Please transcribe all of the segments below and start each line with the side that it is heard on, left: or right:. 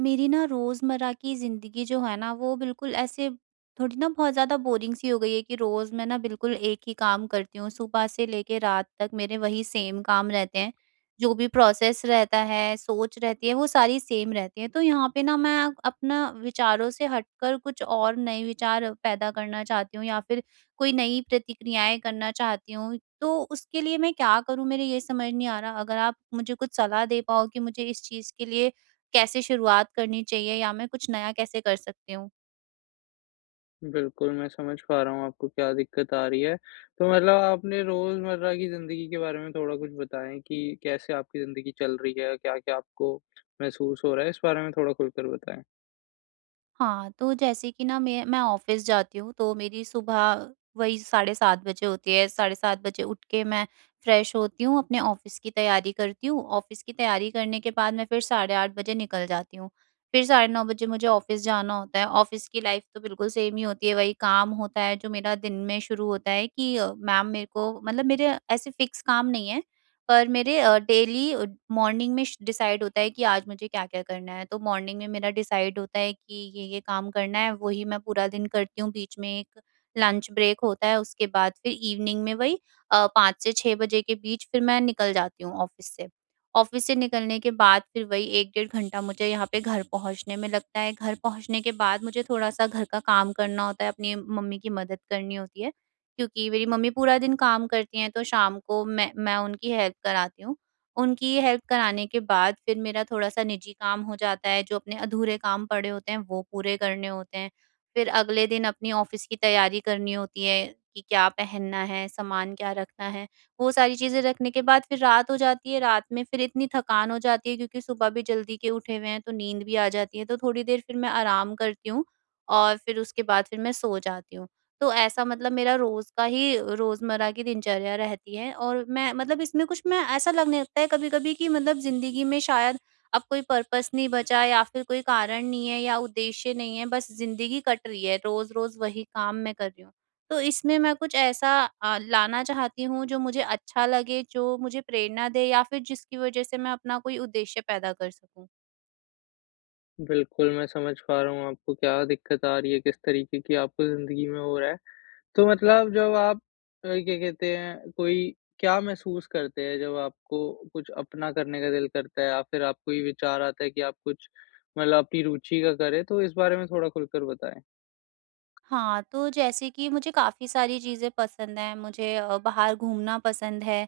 right: मेरी ना रोज़मर्रा की ज़िंदगी जो है ना, वो बिल्कुल ऐसे थोड़ी ना बहुत ज़्यादा बोरिंग सी हो गई है कि रोज़ मैं ना बिल्कुल एक ही काम करती हूँ। सुबह से लेके रात तक मेरे वही सेम काम रहते हैं। जो भी प्रोसेस रहता है, सोच रहती है, वो सारी सेम रहती हैं। तो यहाँ पे ना मैं अपना विचारों से हटकर कुछ और नए विचार पैदा करना चाहती हूँ, या फिर कोई नई प्रतिक्रियाएँ करना चाहती हूँ। तो उसके लिए मैं क्या करूँ, मेरे ये समझ नहीं आ रहा। अगर आप मुझे कुछ सलाह दे पाओ कि मुझे इस चीज़ के लिए कैसे शुरुआत करनी चाहिए, या मैं कुछ नया कैसे कर सकती हूँ?
left: बिल्कुल, मैं समझ पा रहा हूँ आपको क्या दिक्कत आ रही है। तो मतलब आप अपने रोजमर्रा की ज़िंदगी के बारे में थोड़ा कुछ बताएँ कि कैसे आपकी ज़िंदगी चल रही है, क्या-क्या आपको महसूस हो रहा है? इस बारे में थोड़ा खुलकर बताएँ।
right: हाँ, तो जैसे कि ना मैं मैं ऑफ़िस जाती हूँ, तो मेरी सुबह वही साढ़े 7 बजे होती है। साढ़े 7 बजे उठ के मैं फ्रेश होती हूँ, अपने ऑफ़िस की तैयारी करती हूँ, ऑफ़िस की तैयारी करने के बाद मैं फिर साढ़े 8 बजे निकल जाती हूँ। फिर साढ़े 9 बजे मुझे ऑफ़िस जाना होता है, ऑफ़िस की लाइफ़ तो बिल्कुल सेम ही होती है। वही काम होता है जो मेरा दिन में शुरू होता है कि अ, मैम, मेरे को मतलब मेरे ऐसे फ़िक्स काम नहीं है। पर मेरे अ, डेली अ, मॉर्निंग में डिसाइड होता है कि आज मुझे क्या-क्या करना है। तो मॉर्निंग में मेरा डिसाइड होता है कि ये-ये काम करना है, वही मैं पूरा दिन करती हूँ। बीच में एक लंच ब्रेक होता है, उसके बाद फिर इवनिंग में वही अ, 5 से 6 बजे के बीच फिर मैं निकल जाती हूँ ऑफ़िस से। ऑफ़िस से निकलने के बाद फिर वही 1, डेढ़ घंटा मुझे यहाँ पे घर पहुँचने में लगता है। घर पहुँचने के बाद मुझे थोड़ा-सा घर का काम करना होता है, अपनी मम्मी की मदद करनी होती है, क्योंकि मेरी मम्मी पूरा दिन काम करती हैं, तो शाम को मैं मैं उनकी हेल्प कराती हूँ। उनकी हेल्प कराने के बाद फिर मेरा थोड़ा-सा निजी काम हो जाता है, जो अपने अधूरे काम पड़े होते हैं, वो पूरे करने होते हैं। फिर अगले दिन अपनी ऑफ़िस की तैयारी करनी होती है कि क्या पहनना है, सामान क्या रखना है। वो सारी चीज़ें रखने के बाद फिर रात हो जाती है, रात में फिर इतनी थकान हो जाती है क्योंकि सुबह भी जल्दी के उठे हुए हैं, तो नींद भी आ जाती है। तो थोड़ी देर फिर मैं आराम करती हूँ, और फिर उस उसके बाद फिर मैं सो जाती हूँ। तो ऐसा मतलब मेरा रोज़ का ही रोज़मर्रा की दिनचर्या रहती है और मैं मतलब इसमें कुछ मैं ऐसा लगने लगता है कभी-कभी कि मतलब ज़िंदगी में शायद अब कोई पर्पस नहीं बचा या फिर कोई कारण नहीं है या उद्देश्य नहीं है, बस ज़िंदगी कट रही है, रोज़-रोज़ वही काम मैं कर रही हूँ। तो इसमें मैं कुछ ऐसा अ, लाना चाहती हूँ, जो मुझे अच्छा लगे, जो मुझे प्रेरणा दे, या फिर जिसकी वज़ह से मैं अपना कोई उद्देश्य पैदा कर सकूँ।
left: बिल्कुल, मैं समझ पा रहा हूँ आपको क्या दिक्कत आ रही है किस तरीके की आपको ज़िंदगी में हो रहा है। तो मतलब जब आप अ, क्या कहते हैं, कोई क्या महसूस करते हैं जब आपको कुछ अपना करने का दिल करता है? या फ़िर आपको ये विचार आता है कि आप कुछ मतलब अपनी रुचि का करें। तो इस बारे में थोड़ा खुलकर बताएँ?
right: हाँ, तो जैसे कि मुझे काफ़ी सारी चीज़ें पसंद हैं। मुझे अ, बाहर घूमना पसंद है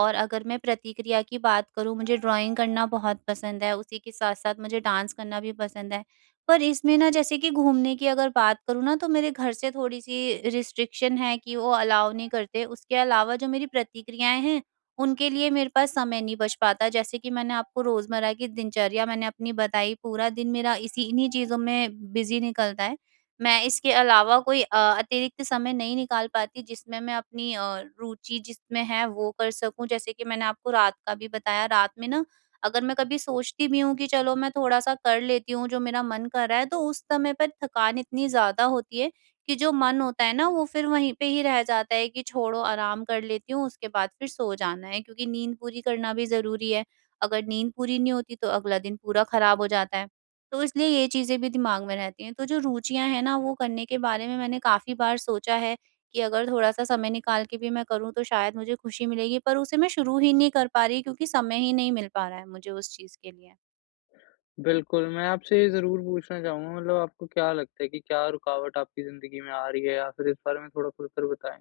right: और अगर मैं प्रतिक्रिया की बात करूँ मुझे ड्राइंग करना बहुत पसंद है। उसी के साथ-साथ मुझे डांस करना भी पसंद है। पर इसमें ना जैसे कि घूमने की अगर बात करूँ ना तो मेरे घर से थोड़ी-सी रिस्ट्रिक्शन है कि वो अलाउ नहीं करते। उसके अलावा जो मेरी प्रतिक्रियाएँ हैं, उनके लिए मेरे पास समय नहीं बच पाता जैसे कि मैंने आपको रोज़मर्रा की दिनचर्या मैंने अपनी बताई, पूरा दिन मेरा इसी इन्हीं चीज़ों में बिज़ी निकलता है। मैं इसके अलावा कोई अ, अतिरिक्त समय नहीं निकाल पाती जिसमें मैं अपनी अ, रुचि जिसमें है वो कर सकूँ। जैसे कि मैंने आपको रात का भी बताया, रात में ना अगर मैं कभी सोचती भी हूँ कि चलो मैं थोड़ा-सा कर लेती हूँ जो मेरा मन कर रहा है। तो उस समय पर थकान इतनी ज़्यादा होती है कि जो मन होता है ना, वो फ़िर वहीं पे ही रह जाता है कि छोड़ो आराम कर लेती हूँ, उसके बाद फ़िर सो जाना है। क्योंकि नींद पूरी करना भी ज़रूरी है, अगर नींद पूरी नहीं होती तो अगला दिन पूरा ख़राब हो जाता है, तो इसलिए ये चीज़ें भी दिमाग में रहती हैं। तो जो रुचियाँ हैं ना वो करने के बारे में मैंने काफ़ी बार सोचा है कि अगर थोड़ा-सा समय निकाल के भी मैं करूँ तो शायद मुझे ख़ुशी मिलेगी। पर उसे मैं शुरू ही नहीं कर पा रही क्योंकि समय ही नहीं मिल पा रहा है मुझे उस चीज़ के लिए।
left: बिल्कुल, मैं आपसे ये ज़रूर पूछना चाहूँगा, मतलब आपको क्या लगता है कि क्या रुकावट आपकी ज़िंदगी में आ रही है, या फिर इस बारे में थोड़ा खुलकर बताएँ?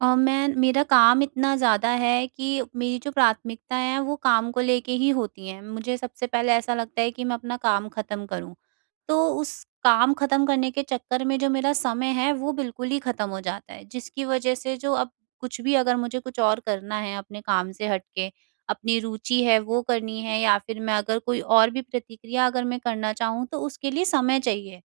right: अ, मैं मेरा काम इतना ज़्यादा है कि मेरी जो प्राथमिकताएँ हैं, वो काम को लेके ही होती हैं। मुझे सबसे पहले ऐसा लगता है कि मैं अपना काम ख़त्म करूँ। तो उस काम ख़त्म करने के चक्कर में जो मेरा समय है, वो बिल्कुल ही ख़त्म हो जाता है, जिसकी वजह से जो अब कुछ भी अगर मुझे कुछ और करना है अपने काम से हट के, अपनी रुचि है वो करनी है, या फिर मैं अगर कोई और भी प्रतिक्रिया अगर मैं करना चाहूँ, तो उसके लिए समय चाहिए।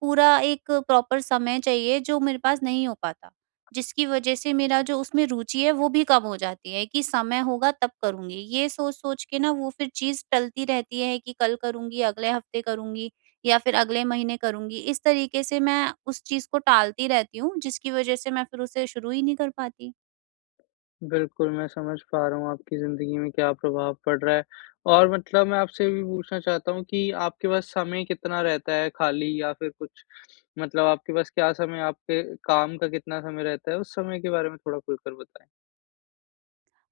right: पूरा एक प्रॉपर समय चाहिए जो मेरे पास नहीं हो पाता, जिसकी वज़ह से मेरा जो उसमें रुचि है, वो भी कम हो जाती है कि समय होगा तब करूँगी। ये सोच-सोच के ना वो फिर चीज़ टलती रहती है कि कल करुँगी, अगले हफ्ते करूँगी, या फिर अगले महीने करूँगी। इस तरीके से मैं उस चीज़ को टालती रहती हूँ, जिसकी वज़ह से मैं फिर उसे शुरू ही नहीं कर पाती।
left: बिल्कुल, मैं समझ पा रहा हूँ आपकी ज़िंदगी में क्या प्रभाव पड़ रहा है। और मतलब मैं आपसे ये भी पूछना चाहता हूँ कि आपके पास समय कितना रहता है खाली या फिर कुछ? मतलब आपके पास क्या समय आपके काम का कितना समय रहता है, उस समय के बारे में थोड़ा खुल कर बताएँ।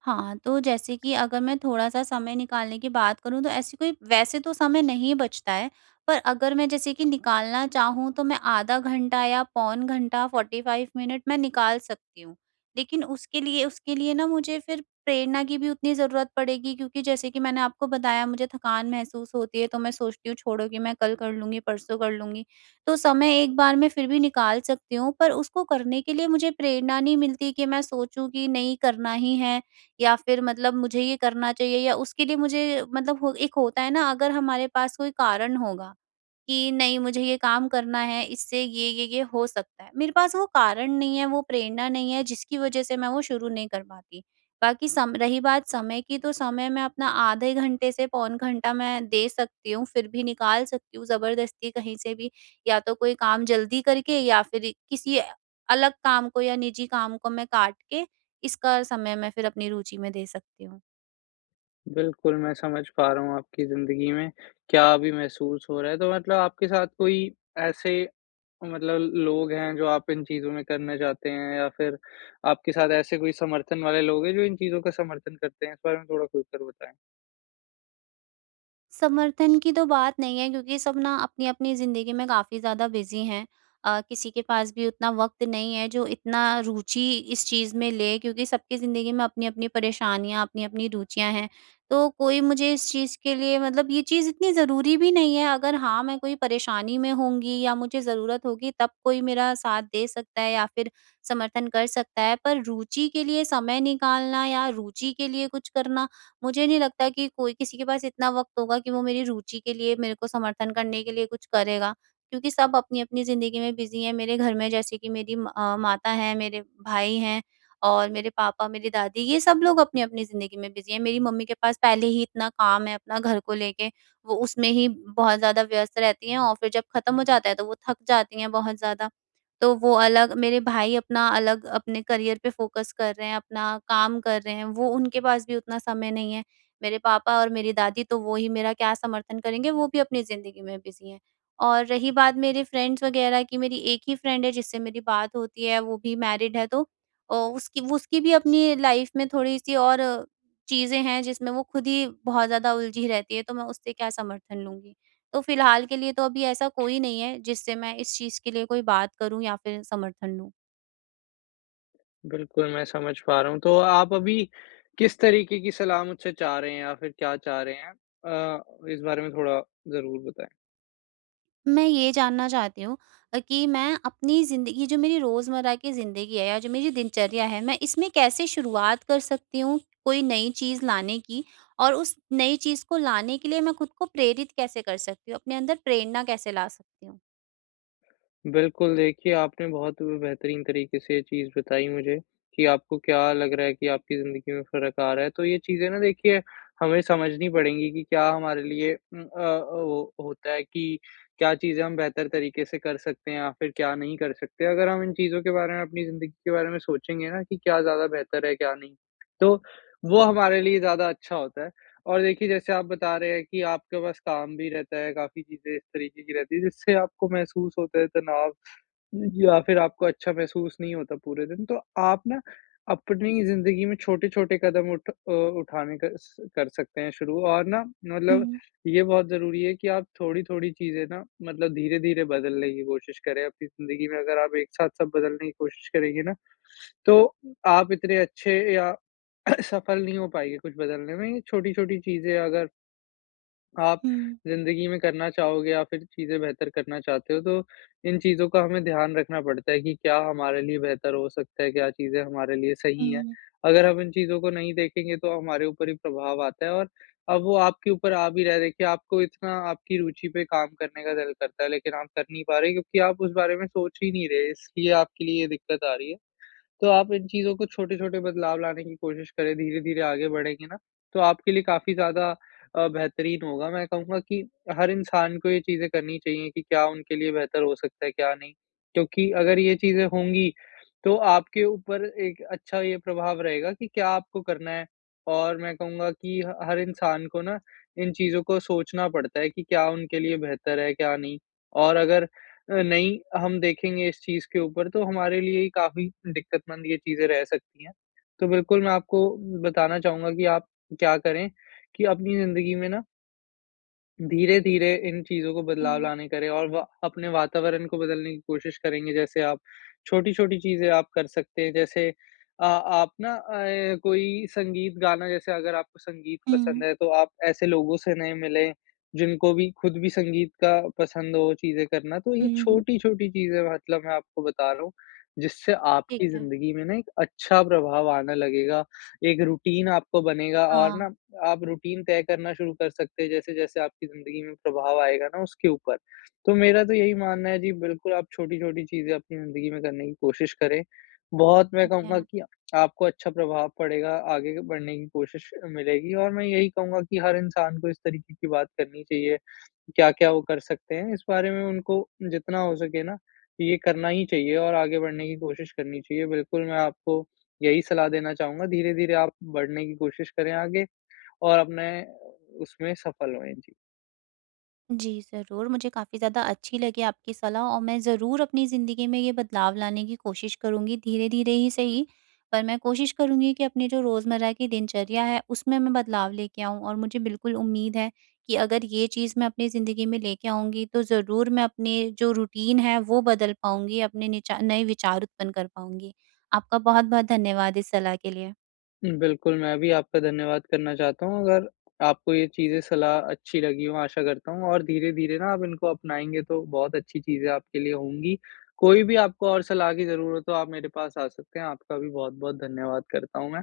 right: हाँ, तो जैसे कि अगर मैं थोड़ा-सा समय निकालने की बात करूँ, तो ऐसी कोई वैसे तो समय नहीं बचता है, पर अगर मैं जैसे कि निकालना चाहूँ, तो मैं आधा घंटा या पौन घंटा, 45 मिनट मैं निकाल सकती हूँ। लेकिन उसके लिए उसके लिए ना मुझे फिर प्रेरणा की भी उतनी ज़रूरत पड़ेगी क्योंकि जैसे कि मैंने आपको बताया, मुझे थकान महसूस होती है, तो मैं सोचती हूँ छोड़ो कि मैं कल कर लूँगी, परसों कर लूँगी। तो समय एक बार मैं फिर भी निकाल सकती हूँ, पर उसको करने के लिए मुझे प्रेरणा नहीं मिलती कि मैं सोचूँ कि नहीं, करना ही है, या फिर मतलब मुझे ये करना चाहिए, या उसके लिए मुझे मतलब हो एक होता है ना, अगर हमारे पास कोई कारण होगा कि नहीं, मुझे ये काम करना है, इससे ये-ये, ये हो सकता है। मेरे पास वो कारण नहीं है, वो प्रेरणा नहीं है, जिसकी वज़ह से मैं वो शुरू नहीं कर पाती। बाकी सम रही बात समय की, तो समय मैं अपना आधे घंटे से पौन घंटा मैं दे सकती हूँ, फिर भी निकाल सकती हूँ ज़बरदस्ती कहीं से भी, या तो कोई काम जल्दी करके, या फिर इ किसी ऐ अलग काम को या निजी काम को मैं काट के, इसका समय मैं फिर अपनी रूचि में दे सकती हूँ।
left: बिल्कुल, मैं समझ पा रहा हूँ आपकी जिंदगी में क्या अभी महसूस हो रहा है तो मतलब आपके साथ कोई ऐसे मतलब लोग हैं, जो आप इन चीज़ों में करना चाहते हैं? या फिर आपके साथ ऐसे कोई समर्थन वाले लोग है जो इन चीज़ों का समर्थन करते हैं? इस बारे में थोड़ा खुलकर बताएँ।
right: समर्थन की तो बात नहीं है क्योंकि सब ना अपनी-अपनी ज़िंदगी में काफ़ी ज़्यादा बिज़ी हैं। अ, किसी के पास भी उतना वक़्त नहीं है जो इतना रुचि इस चीज़ में लें क्योंकि सबकी ज़िंदगी में अपनी-अपनी परेशानियाँ, अपनी-अपनी रुचियाँ हैं। तो कोई मुझे इस चीज़ के लिए मतलब ये चीज़ इतनी ज़रूरी भी नहीं है अगर हाँ, मैं कोई परेशानी में होंगी या मुझे ज़रूरत होगी तब कोई मेरा साथ दे सकता है या फिर समर्थन कर सकता है, पर रुचि के लिए समय निकालना या रुचि के लिए कुछ करना मुझे नहीं लगता कि कोई किसी के पास इतना वक़्त होगा कि वो मेरी रुचि के लिए मेरे को समर्थन करने के लिए कुछ करेगा। क्योंकि सब अपनी-अपनी ज़िंदगी में बिज़ी हैं, मेरे घर में जैसे कि मेरी म अ, माता हैं, मेरे भाई हैं और मेरे पापा, मेरी दादी ये सब लोग अपनी-अपनी ज़िंदगी में बिज़ी हैं। मेरी मम्मी के पास पहले ही इतना काम है अपना घर को लेके वो उसमें ही बहुत ज़्यादा व्यस्त रहती हैं और फिर जब ख़त्म हो जाता है तो वो थक जाती हैं बहुत ज़्यादा, तो वो अलग, मेरे भाई अपना अलग अपने करियर पे फ़ोकस कर रहे हैं। अपना काम कर रहे हैं वो उनके पास भी उतना समय नहीं है, मेरे पापा और मेरी दादी तो वो ही मेरा क्या समर्थन करेंगे वो भी अपनी ज़िंदगी में बिज़ी हैं। और रही बात मेरे फ्रेंड्स वग़ैरह की मेरी एक ही फ्रेंड है जिससे मेरी बात होती है, वो भी मैरिड है तो अ, उसकी उसकी भी अपनी लाइफ़ में थोड़ी-सी और चीज़ें हैं जिसमें वो खुद ही बहुत ज़्यादा उलझी रहती है तो मैं उससे क्या समर्थन लूँगी? तो फिलहाल के लिए तो अभी ऐसा कोई नहीं है, जिससे मैं इस चीज़ के लिए कोई बात करूँ या फिर समर्थन लूँ।
left: बिल्कुल, मैं समझ पा रहा हूँ तो आप अभी किस तरीके की सलाह मुझसे चाह रहे हैं या फिर क्या चाह रहे हैं? अ, इस बारे में थोड़ा ज़रूर बताएँ।
right: मैं ये जानना चाहती हूँ अ, कि मैं अपनी ज़िंदगी जो मेरी रोजमर्रा की ज़िंदगी है या जो मेरी दिनचर्या है, मैं इसमें कैसे शुरुआत कर सकती हूँ, कोई नई चीज़ लाने की? और उस नई चीज़ को लाने के लिए मैं खुद को प्रेरित कैसे कर सकती हूँ, अपने अंदर प्रेरणा कैसे ला सकती हुँ?
left: बिल्कुल, देखिए आपने बहुत ब बेहतरीन तरीके से ये चीज़ बताई मुझे कि आपको क्या लग रहा है कि आपकी ज़िन्दगी में फ़र्क आ रहा है, तो ये चीज़ें ना देखिए हमें समझनी पड़ेंगी कि क्या हमारे लिए उम, अ अ, वो होता है कि क्या चीज़ें हम बेहतर तरीके से कर सकते हैं या फिर क्या नहीं कर सकते। अगर हम इन चीज़ों के बारे में, अपनी ज़िन्दगी के बारे में सोचेंगे ना कि क्या ज़्यादा बेहतर है क्या नहीं, तो वो हमारे लिए ज़्यादा अच्छा होता है। और देखिए जैसे आप बता रहे हैं कि आपके पास काम भी रहता है, काफ़ी चीज़ें इस तरीके की रहती है जिससे आपको महसूस होता है तनाव अ, या फिर आपको अच्छा महसूस नहीं होता पूरे दिन, तो आप ना अपनी ज़िन्दगी में छोटे-छोटे कदम उठ अ, उठाने का स कर सकते हैं शुरू और ना मतलब
right: हुँ।
left: ये बहुत ज़रूरी है कि आप थोड़ी-थोड़ी चीज़ें ना मतलब धीरे-धीरे बदलने की कोशिश करें अपनी ज़िन्दगी में। अगर आप एक साथ सब बदलने की कोशिश करेंगे ना तो आप इतने अच्छे या सफल नहीं हो पाएँगे कुछ बदलने में छोटी-छोटी चीज़ें अगर आप
right: हुँ।
left: ज़िन्दगी में करना चाहोगे या फिर चीज़ें बेहतर करना चाहते हो तो इन चीज़ों का हमें ध्यान रखना पड़ता है कि क्या हमारे लिए बेहतर हो सकता है, क्या चीज़ें हमारे लिए सही है।
right: हुँ।
left: अगर हम इन चीज़ों को नहीं देखेंगे तो हमारे ऊपर ही प्रभाव आता है और अब वो आपके ऊपर आ भी रहा हैं, देखिए आपको इतना आपकी रुचि पे काम करने का दिल करता है लेकिन आप कर नहीं पा रहे क्योंकि आप उस बारे में सोच ही नहीं रहे, इसलिए आपके लिए ये दिक्कत आ रही है। तो आप इन चीज़ों को छोटे-छोटे बदलाव लाने की कोशिश करें, धीरे-धीरे आगे बढ़ेंगे ना तो आपके लिए काफ़ी ज़्यादा अ, बेहतरीन होगा मैं कहूँगा कि हर इंसान को ये चीज़ें करनी चाहिए कि क्या उनके लिए बेहतर हो सकता है क्या नहीं, क्योंकि अगर ये चीज़ें होंगी तो आपके ऊपर एक अच्छा ये प्रभाव रहेगा कि क्या आपको करना है और मैं कहूँगा कि ह हर इंसान को ना इन चीज़ों को सोचना पड़ता है कि क्या उनके लिए बेहतर है क्या नहीं। और अगर अ, नहीं हम देखेंगे इस चीज़ के ऊपर तो हमारे लिए ही काफ़ी दिक्कत मंद ये चीज़ें रह सकती है। तो बिल्कुल मैं आपको बताना चाहूँगा कि आप क्या करें कि अपनी ज़िंदगी में ना धीरे-धीरे इन चीज़ों को बदलाव
right: हुँ।
left: लाने करें और वा अपने वातावरण को बदलने की कोशिश करेंगे जैसे आप छोटी-छोटी चीज़ें आप कर सकते हैं। जैसे अ, आप ना ऐ कोई संगीत गाना जैसे अगर आपको संगीत पसंद
right: हुँ।
left: है, तो आप ऐसे लोगों से नए मिलें जिनको भी ख़ुद भी संगीत का पसंद हो चीज़े करना। तो ये
right: हुँ, हुँ।
left: छोटी-छोटी चीज़ें मतलब मैं आपको बता रहा हूँ जिससे
right: ठीक
left: आपकी
right: है।
left: जिंदगी में ना एक अच्छा प्रभाव आने लगेगा। एक रूटीन आपका बनेगा और
right: हाँ।
left: ना आप रूटीन तय करना शुरू कर सकते हैं जैसे-जैसे आपकी ज़िंदगी में प्रभाव आएगा ना उसके ऊपर। तो मेरा तो यही मानना है। जी, बिल्कुल, आप छोटी-छोटी चीज़े अपनी ज़िंदगी में करने की कोशिश करें। बहुत मैं
right: ठीक
left: कहूँगा
right: है।
left: की आपको अच्छा प्रभाव पड़ेगा आगे बढ़ने की कोशिश मिलेगी और मैं यही कहूँगा कि हर इंसान को इस तरीके की बात करनी चाहिए क्या-क्या वो कर सकते हैं। इस बारे में उनको जितना हो सके ना ये करना ही चाहिए और आगे बढ़ने की कोशिश करनी चाहिए। बिल्कुल मैं आपको यही सलाह देना चाहूँगा धीरे-धीरे आप बढ़ने की कोशिश करे आगे और अपने उसमें सफ़ल हुए। जी।
right: जी। ज़रूर मुझे काफ़ी ज़्यादा अच्छी लगी आपकी सलाह और मैं ज़रूर अपनी ज़िंदगी में ये बदलाव लाने की कोशिश करूँगी। धीरे-धीरे ही सही पर मैं कोशिश करूँगी कि अपनी जो रोज़मर्रा की दिनचर्या है उसमें मैं बदलाव लेके आऊँ और मुझे बिल्कुल उम्मीद है कि अगर ये चीज़ मैं अपनी ज़िंदगी में लेके आऊँगी तो ज़रूर मैं अपने जो रूटीन है वो बदल पाऊँगी अपने निचा नए विचार उत्पन्न कर पाऊँगी। आपका बहुत-बहुत धन्यवाद इस सलाह के लिए।
left: बिल्कुल, मैं भी आपका धन्यवाद करना चाहता हूँ। अगर आपको ये चीज़े सलाह अच्छी लगी हों आशा करता हूँ और धीरे-धीरे ना आप इनको अपनाएँगे तो बहुत अच्छी चीज़े आपके लिए होंगी। कोई भी आपको और सलाह की ज़रूरत हो आप मेरे पास आ सकते हैं। आपका भी बहुत-बहुत धन्यवाद करता हूँ मैं।